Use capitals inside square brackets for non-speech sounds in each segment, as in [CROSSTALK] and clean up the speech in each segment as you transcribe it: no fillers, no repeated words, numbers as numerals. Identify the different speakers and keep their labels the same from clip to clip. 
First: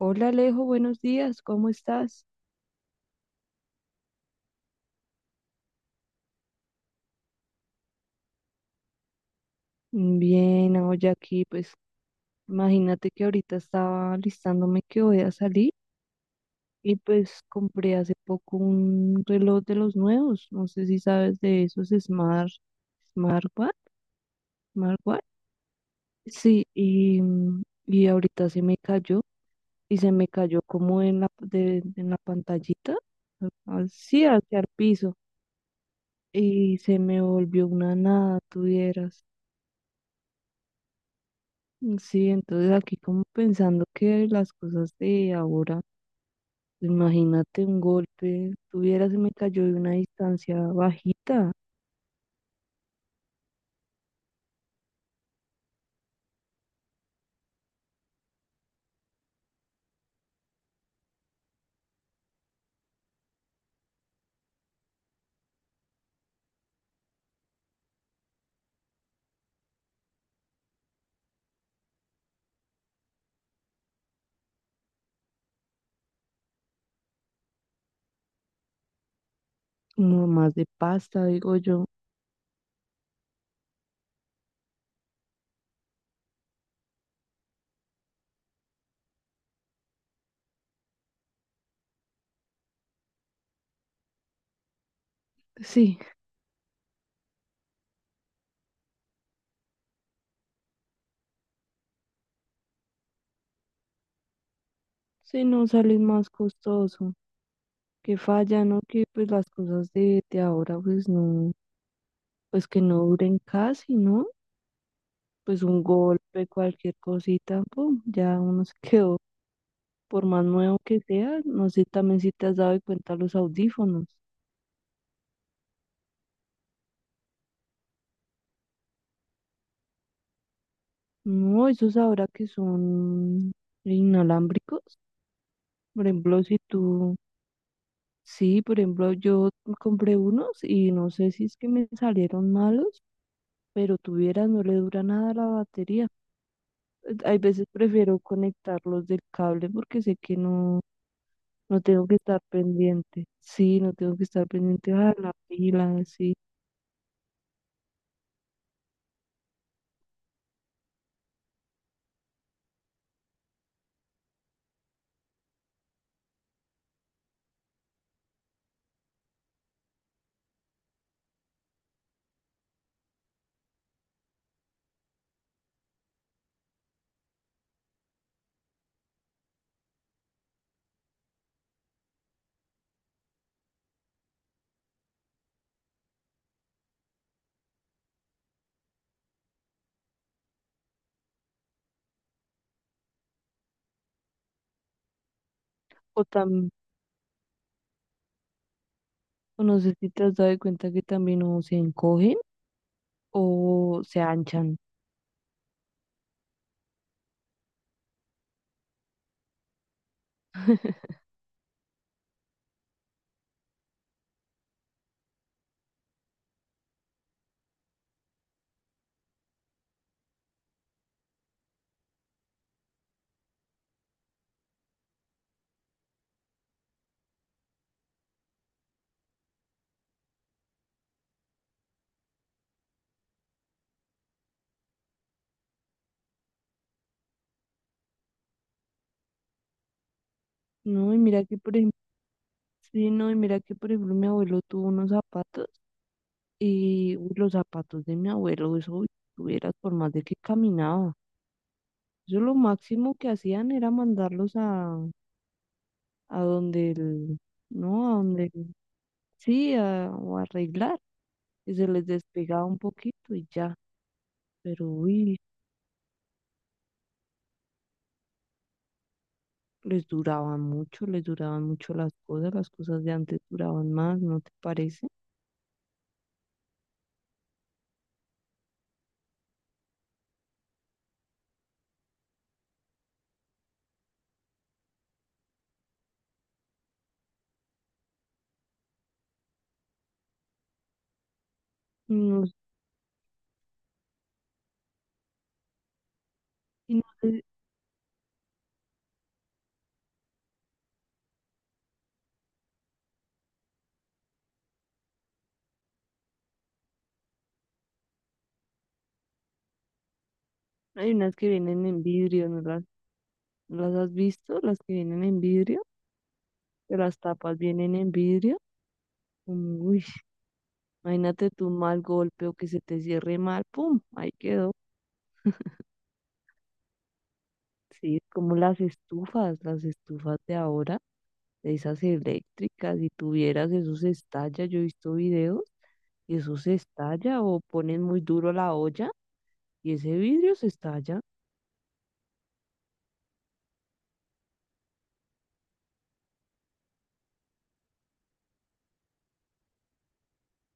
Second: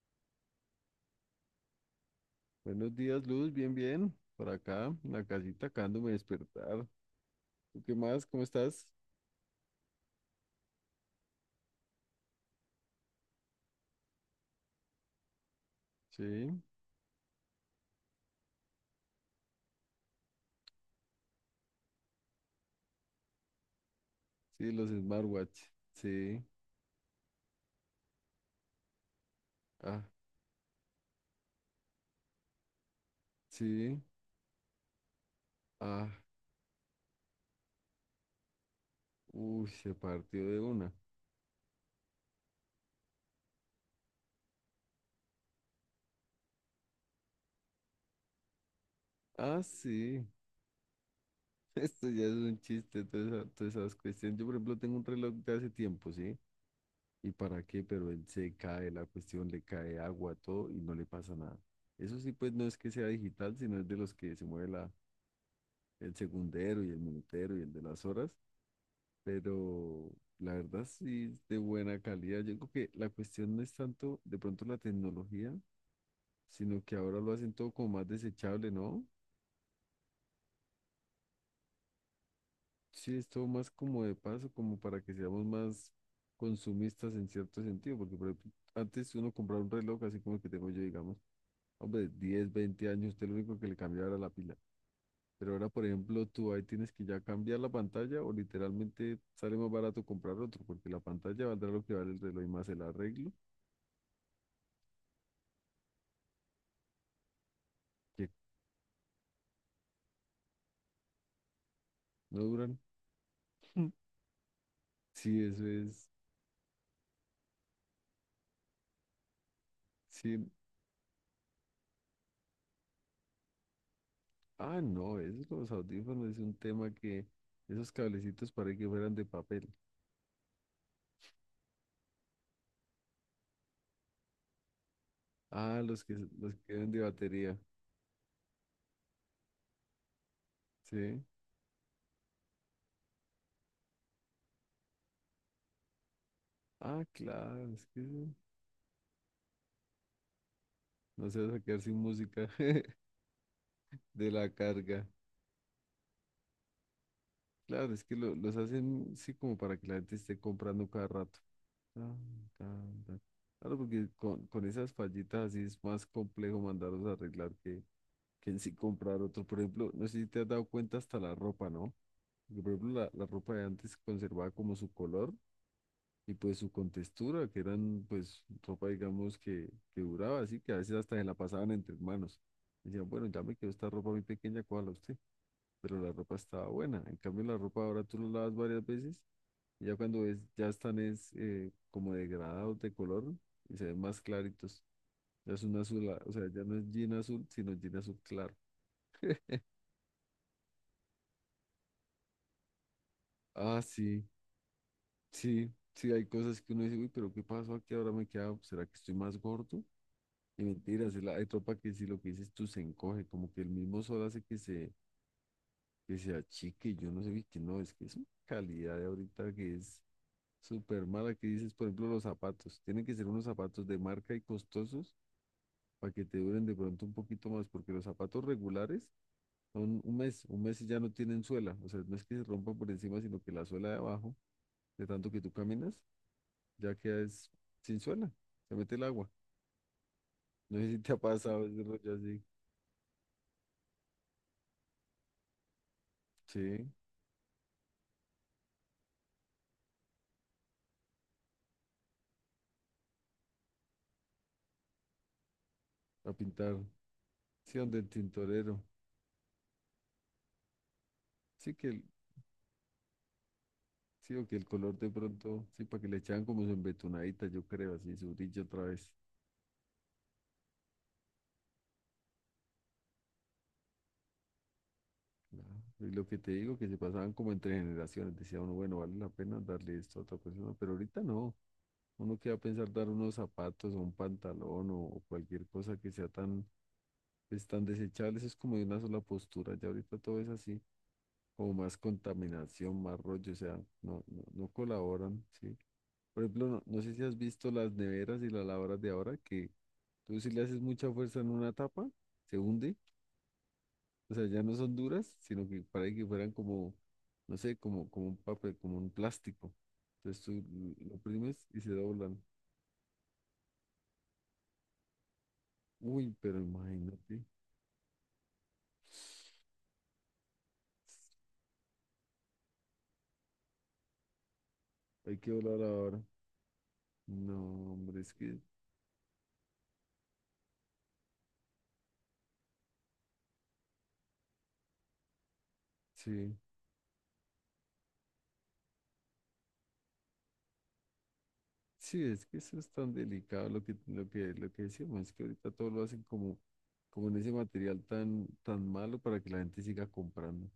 Speaker 1: Hola Alejo, buenos días, ¿cómo estás?
Speaker 2: Buenos días, Luz, bien, bien. Por acá, en la casita, acabándome de despertar. ¿Tú qué más? ¿Cómo estás?
Speaker 1: Bien, hoy aquí, pues imagínate que ahorita estaba listándome que voy a salir
Speaker 2: Sí,
Speaker 1: y pues compré hace poco un reloj de los nuevos, no sé si sabes de esos Smart, Smartwatch,
Speaker 2: sí, los
Speaker 1: Smartwatch.
Speaker 2: smartwatch. Sí,
Speaker 1: Sí, y, y ahorita se me cayó y
Speaker 2: ah,
Speaker 1: se me cayó como en en la pantallita,
Speaker 2: sí,
Speaker 1: así hacia el piso
Speaker 2: ah,
Speaker 1: y se me volvió una nada, tuvieras.
Speaker 2: uy, se partió de una.
Speaker 1: Sí, entonces aquí como pensando que las cosas de ahora, imagínate un golpe, tuviera, se me
Speaker 2: Ah,
Speaker 1: cayó de una
Speaker 2: sí,
Speaker 1: distancia bajita,
Speaker 2: [LAUGHS] esto ya es un chiste, todas esas cuestiones. Yo, por ejemplo, tengo un reloj de hace tiempo, ¿sí? ¿Y para qué? Pero él se cae, la cuestión le cae agua, todo, y no le pasa nada. Eso sí, pues no es que sea digital, sino es de los que se mueve la, el segundero y el minutero y el de las horas. Pero la verdad sí es de buena calidad. Yo creo que la cuestión no es tanto de pronto la tecnología, sino que ahora lo hacen todo como más desechable, ¿no?
Speaker 1: como más de pasta, digo yo.
Speaker 2: Sí, es todo más como de paso, como para que seamos más consumistas en cierto sentido, porque por ejemplo, antes uno compraba un reloj así como el que tengo yo, digamos, hombre, 10, 20 años, usted lo único que le cambiaba era la pila. Pero ahora, por
Speaker 1: Sí,
Speaker 2: ejemplo, tú ahí tienes que ya cambiar la pantalla o literalmente sale más barato comprar otro, porque la pantalla valdrá lo que vale el reloj y más el arreglo
Speaker 1: sí, no sale más costoso, que
Speaker 2: que
Speaker 1: falla, ¿no? Que pues las cosas de ahora, pues no,
Speaker 2: no
Speaker 1: pues
Speaker 2: duran.
Speaker 1: que
Speaker 2: [LAUGHS]
Speaker 1: no duren casi, ¿no?
Speaker 2: Sí,
Speaker 1: Pues
Speaker 2: eso
Speaker 1: un
Speaker 2: es.
Speaker 1: golpe, cualquier cosita, pum, ya uno se [LAUGHS] quedó, por más
Speaker 2: Sí.
Speaker 1: nuevo que sea, no sé también si te has dado cuenta los audífonos.
Speaker 2: Ah, no, esos los audífonos, es un tema que esos cablecitos para que fueran de papel.
Speaker 1: No, esos ahora que son inalámbricos.
Speaker 2: Ah,
Speaker 1: Por ejemplo,
Speaker 2: los
Speaker 1: si
Speaker 2: que quedan de
Speaker 1: tú,
Speaker 2: batería.
Speaker 1: sí, por ejemplo, yo compré unos y no
Speaker 2: Sí.
Speaker 1: sé si es que me salieron malos, pero tuvieras, no le dura nada a la batería.
Speaker 2: Ah,
Speaker 1: Hay veces
Speaker 2: claro, es que
Speaker 1: prefiero conectarlos del cable porque sé que no,
Speaker 2: no se va a
Speaker 1: no
Speaker 2: quedar sin
Speaker 1: tengo que estar
Speaker 2: música
Speaker 1: pendiente. Sí, no
Speaker 2: [LAUGHS]
Speaker 1: tengo que
Speaker 2: de
Speaker 1: estar
Speaker 2: la
Speaker 1: pendiente
Speaker 2: carga.
Speaker 1: a la pila, sí.
Speaker 2: Claro, es que los hacen sí como para que la gente esté comprando cada rato. Tan, tan, tan. Claro, porque con esas fallitas así es más complejo mandarlos a arreglar que en sí comprar otro. Por ejemplo, no sé si te has dado cuenta hasta la ropa, ¿no? Porque, por ejemplo, la ropa de antes conservaba como su color y pues su contextura, que eran pues ropa, digamos, que duraba, así que a veces hasta se la pasaban entre manos. Decían, bueno, ya me quedó esta ropa muy pequeña, cuál a usted, pero la ropa estaba buena. En cambio, la ropa ahora tú la lavas varias veces y ya cuando ves, ya están es como degradados de color y se ven más claritos. Ya es un azul, ah,
Speaker 1: O
Speaker 2: o sea, ya
Speaker 1: también,
Speaker 2: no es jean azul, sino jean azul claro.
Speaker 1: no sé si te has dado cuenta que también o se encogen
Speaker 2: Ah,
Speaker 1: o se
Speaker 2: sí.
Speaker 1: anchan.
Speaker 2: Sí, sí, hay cosas que uno dice, uy, pero ¿qué pasó aquí? Ahora me queda, ¿será que estoy más gordo? Y mentiras, hay tropa que si lo que dices tú se encoge, como que el mismo sol hace que se achique, yo no sé, vi que no, es que es una calidad de ahorita que es súper mala, que dices, por ejemplo, los zapatos, tienen que ser unos zapatos de marca y costosos para que te duren de pronto un poquito más, porque los zapatos regulares son un mes y ya no tienen suela, o sea, no es que se rompan por encima, sino que la suela de abajo, de tanto que tú caminas ya que es sin suela, se mete el agua. No sé si te
Speaker 1: No,
Speaker 2: ha
Speaker 1: y mira que,
Speaker 2: pasado
Speaker 1: por
Speaker 2: ese
Speaker 1: ejemplo,
Speaker 2: rollo así.
Speaker 1: sí, no, y mira que por ejemplo mi abuelo tuvo unos zapatos
Speaker 2: Sí,
Speaker 1: y uy, los zapatos de mi abuelo, eso uy, tuvieras por más de que caminaba. Eso lo máximo que hacían era mandarlos
Speaker 2: a
Speaker 1: a
Speaker 2: pintar,
Speaker 1: donde el,
Speaker 2: sí, donde el
Speaker 1: no,
Speaker 2: tintorero.
Speaker 1: sí, o arreglar, y
Speaker 2: Sí
Speaker 1: se
Speaker 2: que el,
Speaker 1: les despegaba un poquito y ya,
Speaker 2: sí, o que el
Speaker 1: pero
Speaker 2: color de
Speaker 1: uy,
Speaker 2: pronto, sí, para que le echaban como su embetunadita, yo creo, así, su brillo otra vez.
Speaker 1: les duraban mucho las cosas de antes duraban más, ¿no te parece?
Speaker 2: Claro. Y lo que te digo, que se pasaban como entre generaciones, decía uno, bueno, vale la pena darle esto a otra persona, pero ahorita no. Uno que va a pensar dar unos zapatos o un pantalón o cualquier cosa que sea tan, pues, tan desechable, eso es como de una sola postura, ya ahorita todo es así. Como más
Speaker 1: Y no,
Speaker 2: contaminación, más rollo, o sea, no, no, no colaboran, ¿sí? Por ejemplo, no,
Speaker 1: y
Speaker 2: no
Speaker 1: no
Speaker 2: sé si has
Speaker 1: sé,
Speaker 2: visto las neveras y las lavadoras de ahora, que tú si le haces mucha fuerza en una tapa, se hunde, o sea, ya no son duras, sino que parece que fueran como, no sé, como, como un papel, como un plástico. Entonces tú
Speaker 1: hay
Speaker 2: lo
Speaker 1: unas que
Speaker 2: oprimes y
Speaker 1: vienen
Speaker 2: se
Speaker 1: en
Speaker 2: doblan.
Speaker 1: vidrio, no las has visto? Las que vienen en vidrio.
Speaker 2: Uy, pero
Speaker 1: Que las
Speaker 2: imagínate,
Speaker 1: tapas vienen en vidrio. Uy, imagínate tú un mal golpe o que se te cierre mal, pum, ahí quedó.
Speaker 2: hay que doblar ahora. No,
Speaker 1: Sí,
Speaker 2: hombre,
Speaker 1: es
Speaker 2: es
Speaker 1: como
Speaker 2: que,
Speaker 1: las estufas de ahora, de esas eléctricas, si tuvieras eso se estalla, yo he visto videos y eso
Speaker 2: sí.
Speaker 1: se estalla o ponen muy duro la olla y ese vidrio se estalla.
Speaker 2: Sí, es que eso es tan delicado lo que, lo que, lo que decíamos, es que ahorita todo lo hacen como, como en ese material tan, tan malo para que la gente siga comprando,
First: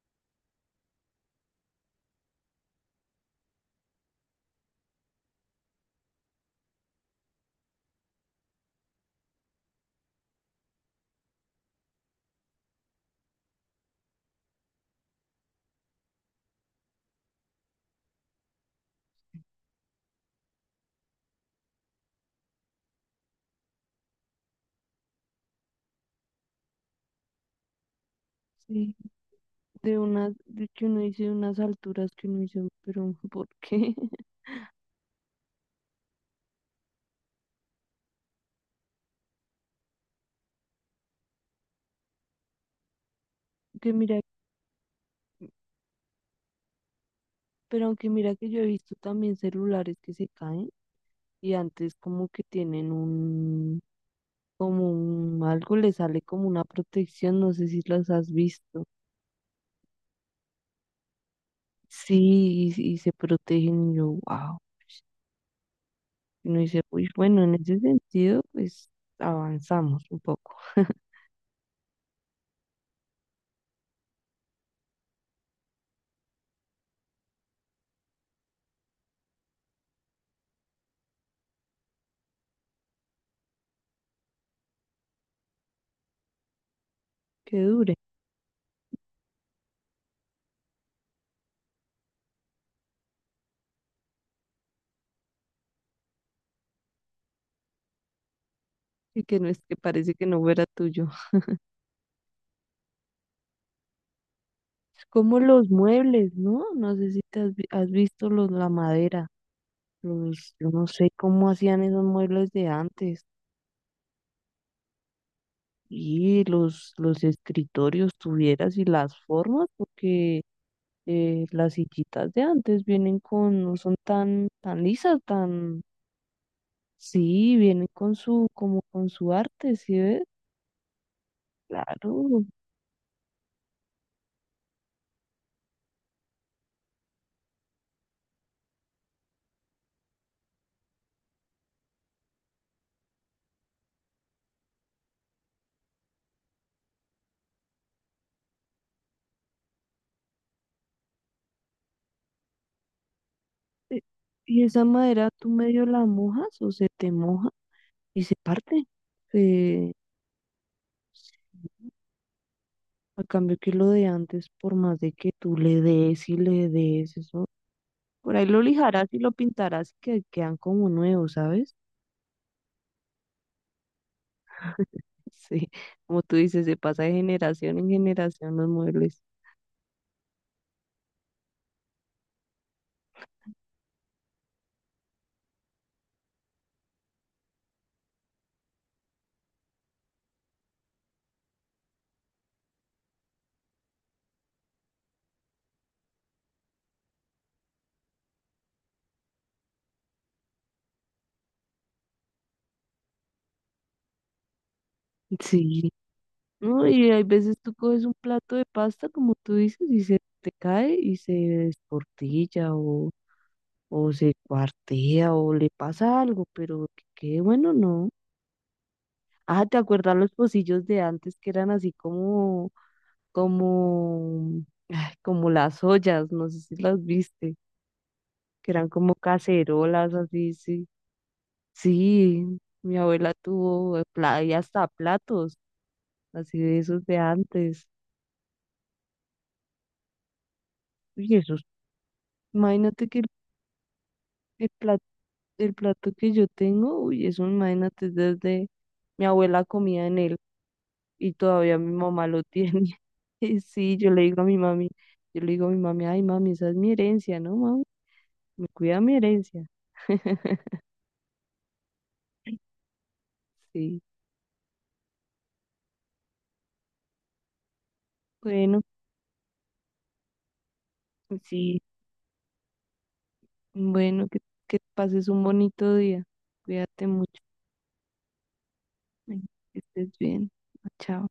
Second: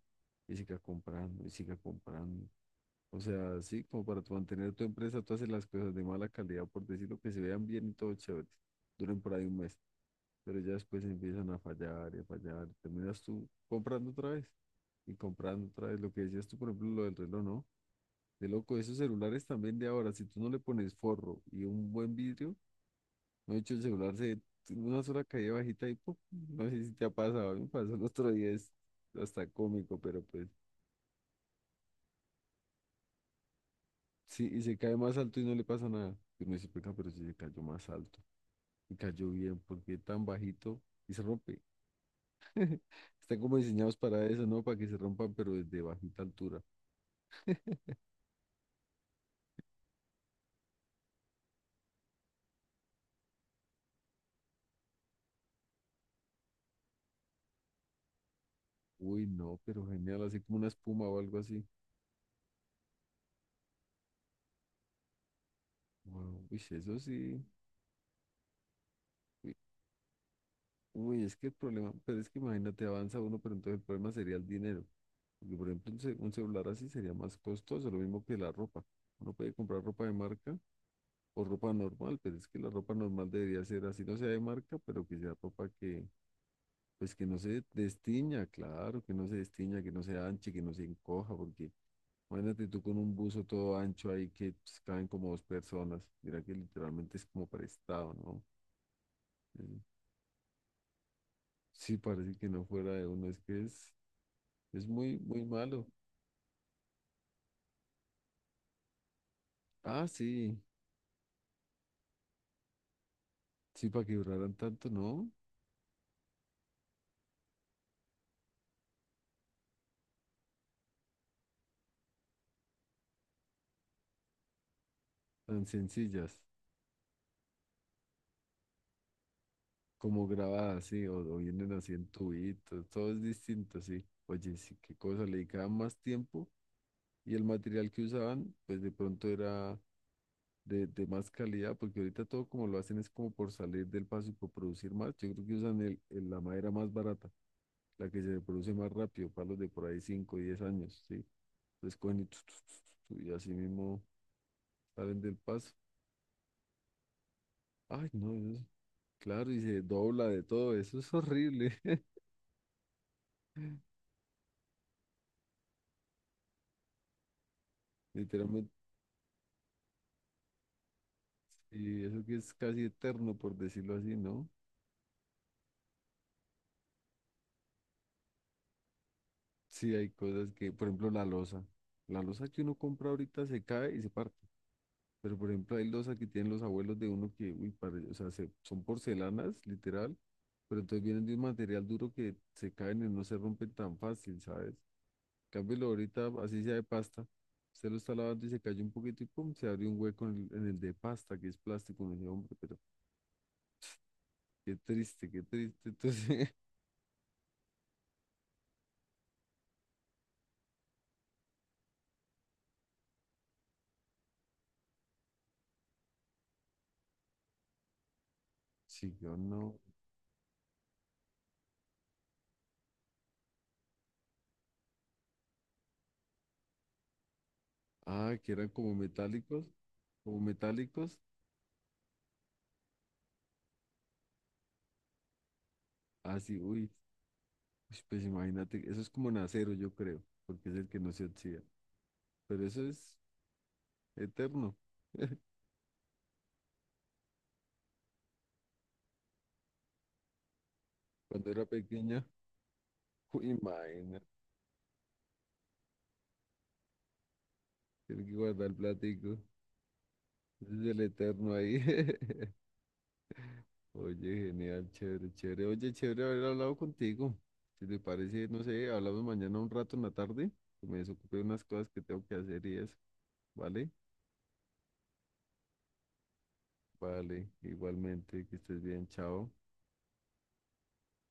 Speaker 2: y siga comprando, y siga comprando. O sea, sí, como para tu mantener tu empresa, tú haces las cosas de mala calidad, por decirlo, que se vean bien y todo chévere, duren por ahí un mes, pero ya después empiezan a fallar, y terminas tú comprando otra vez, y comprando otra vez, lo que decías tú, por ejemplo, lo del reloj, ¿no? De loco, esos celulares también de ahora, si tú no le pones forro y un buen vidrio, no he hecho el celular se una sola caída bajita y ¡pum! No sé si te ha pasado, a mí me pasó el otro día, es
Speaker 1: Sí,
Speaker 2: hasta
Speaker 1: de
Speaker 2: cómico, pero
Speaker 1: unas,
Speaker 2: pues
Speaker 1: de que uno dice unas alturas que uno dice, pero ¿por qué? [LAUGHS]
Speaker 2: sí, y se cae más alto y no le pasa nada. Y uno dice, "Venga, pero si se cayó más alto y cayó bien, ¿porque tan bajito y se rompe?" [LAUGHS] Están como
Speaker 1: Que
Speaker 2: diseñados
Speaker 1: mira,
Speaker 2: para eso, ¿no? Para que se rompan, pero desde bajita altura.
Speaker 1: pero aunque mira que yo he visto también celulares que se caen y antes como que tienen un, algo le sale como una protección, no sé si las has visto.
Speaker 2: Uy, no, pero genial, así como una espuma o algo así.
Speaker 1: Sí, y se protegen, y yo, wow.
Speaker 2: Wow,
Speaker 1: Y
Speaker 2: uy,
Speaker 1: uno dice,
Speaker 2: eso
Speaker 1: uy, bueno,
Speaker 2: sí.
Speaker 1: en ese sentido, pues avanzamos un poco, [LAUGHS]
Speaker 2: Uy, es que el problema, pero es que imagínate, avanza uno, pero entonces el problema sería el dinero. Porque, por ejemplo, un celular así sería más costoso, lo mismo que la ropa. Uno puede comprar ropa de marca o ropa normal, pero es que la ropa normal debería ser así, no sea de marca, pero que sea ropa que, pues que no
Speaker 1: que
Speaker 2: se
Speaker 1: dure,
Speaker 2: destiña, claro, que no se destiña, que no se anche, que no se encoja, porque imagínate tú con un buzo todo ancho ahí que pues, caben como dos personas. Mira que literalmente es como prestado, ¿no?
Speaker 1: y que no es que
Speaker 2: Eh,
Speaker 1: parece que no fuera tuyo. [LAUGHS]
Speaker 2: Sí, parece que no fuera de uno, es que es. Es
Speaker 1: Es
Speaker 2: muy,
Speaker 1: como
Speaker 2: muy
Speaker 1: los
Speaker 2: malo.
Speaker 1: muebles, ¿no? No sé si has visto los, la madera,
Speaker 2: Ah,
Speaker 1: los,
Speaker 2: sí.
Speaker 1: yo no sé cómo hacían esos muebles de antes.
Speaker 2: Sí, para que duraran tanto, ¿no?
Speaker 1: Y los escritorios tuvieras y las formas, porque las sillitas de antes vienen con, no son tan lisas,
Speaker 2: Tan
Speaker 1: tan,
Speaker 2: sencillas.
Speaker 1: sí, vienen con su, como con su arte, ¿sí ves?
Speaker 2: Como grabadas, sí. O vienen así en
Speaker 1: Claro.
Speaker 2: tubitos. Todo es distinto, sí. Oye, sí, qué cosa. Le dedicaban más tiempo. Y el material que usaban, pues de pronto era de más calidad. Porque ahorita todo como lo hacen es como por salir del paso y por producir más. Yo creo que usan el, la madera más barata. La que se produce más rápido. Palos de por ahí 5 o 10 años, sí. Entonces cogen y, y así
Speaker 1: E-
Speaker 2: mismo
Speaker 1: Y esa
Speaker 2: salen
Speaker 1: madera
Speaker 2: del
Speaker 1: tú
Speaker 2: paso.
Speaker 1: medio la mojas o se te moja
Speaker 2: Ay,
Speaker 1: y
Speaker 2: no,
Speaker 1: se parte.
Speaker 2: claro, y se
Speaker 1: Se,
Speaker 2: dobla de todo, eso es
Speaker 1: se-
Speaker 2: horrible, [LAUGHS]
Speaker 1: a cambio que lo de antes, por más de que tú le des y le des eso, por ahí lo
Speaker 2: literalmente,
Speaker 1: lijarás y lo pintarás y que quedan como nuevos, ¿sabes?
Speaker 2: y eso que es casi eterno, por decirlo así, ¿no?
Speaker 1: Sí, como tú dices, se pasa de generación en generación los muebles.
Speaker 2: Sí, hay cosas que, por ejemplo, la loza que uno compra ahorita se cae y se parte, pero por ejemplo, hay loza que tienen los abuelos de uno que, uy, o sea, son porcelanas, literal, pero entonces vienen de un material duro que se caen y no se rompen tan fácil, ¿sabes? Cámbialo ahorita, así sea de pasta. Usted lo está lavando y se cayó un poquito y pum, se abrió un hueco en el, de pasta, que es plástico. Me decía, hombre, pero qué triste, qué triste.
Speaker 1: Sí,
Speaker 2: Entonces,
Speaker 1: no, y hay veces tú coges un plato de pasta, como tú dices, y se te cae y se desportilla o se cuartea o le pasa algo, pero qué bueno, no.
Speaker 2: [LAUGHS] sí, yo
Speaker 1: Ah, ¿te
Speaker 2: no.
Speaker 1: acuerdas los pocillos de antes que eran así como, como, ay, como las ollas? No sé si las viste,
Speaker 2: Ah, que eran
Speaker 1: que eran
Speaker 2: como
Speaker 1: como
Speaker 2: metálicos,
Speaker 1: cacerolas
Speaker 2: como
Speaker 1: así, sí.
Speaker 2: metálicos.
Speaker 1: Sí, mi abuela tuvo y hasta platos, así
Speaker 2: Así,
Speaker 1: de
Speaker 2: uy,
Speaker 1: esos de antes.
Speaker 2: uy, pues imagínate, eso es como en acero, yo creo, porque es el que no se
Speaker 1: Uy,
Speaker 2: oxida.
Speaker 1: esos,
Speaker 2: Pero eso
Speaker 1: imagínate
Speaker 2: es
Speaker 1: que el
Speaker 2: eterno.
Speaker 1: plato,
Speaker 2: [LAUGHS]
Speaker 1: el plato que yo tengo, uy, eso imagínate desde mi abuela comía en él y
Speaker 2: Cuando era
Speaker 1: todavía mi
Speaker 2: pequeña,
Speaker 1: mamá lo tiene. [LAUGHS]
Speaker 2: uy,
Speaker 1: Y sí, yo le
Speaker 2: imagínate,
Speaker 1: digo a mi mami, yo le digo a mi mami, ay mami, esa es mi herencia, ¿no, mami?
Speaker 2: tiene que
Speaker 1: Me
Speaker 2: guardar el
Speaker 1: cuida mi
Speaker 2: platico.
Speaker 1: herencia.
Speaker 2: Ese
Speaker 1: [LAUGHS]
Speaker 2: es el eterno ahí. [LAUGHS]
Speaker 1: Sí,
Speaker 2: Oye, genial, chévere, chévere. Oye, chévere haber hablado contigo. Si te parece, no
Speaker 1: bueno,
Speaker 2: sé, hablamos mañana un rato en la tarde. Que me desocupé de unas
Speaker 1: sí,
Speaker 2: cosas que tengo que hacer y eso. ¿Vale?
Speaker 1: bueno, que pases un bonito día. Cuídate mucho.
Speaker 2: Vale, igualmente, que estés bien,
Speaker 1: Bueno,
Speaker 2: chao.
Speaker 1: que estés bien. Chao.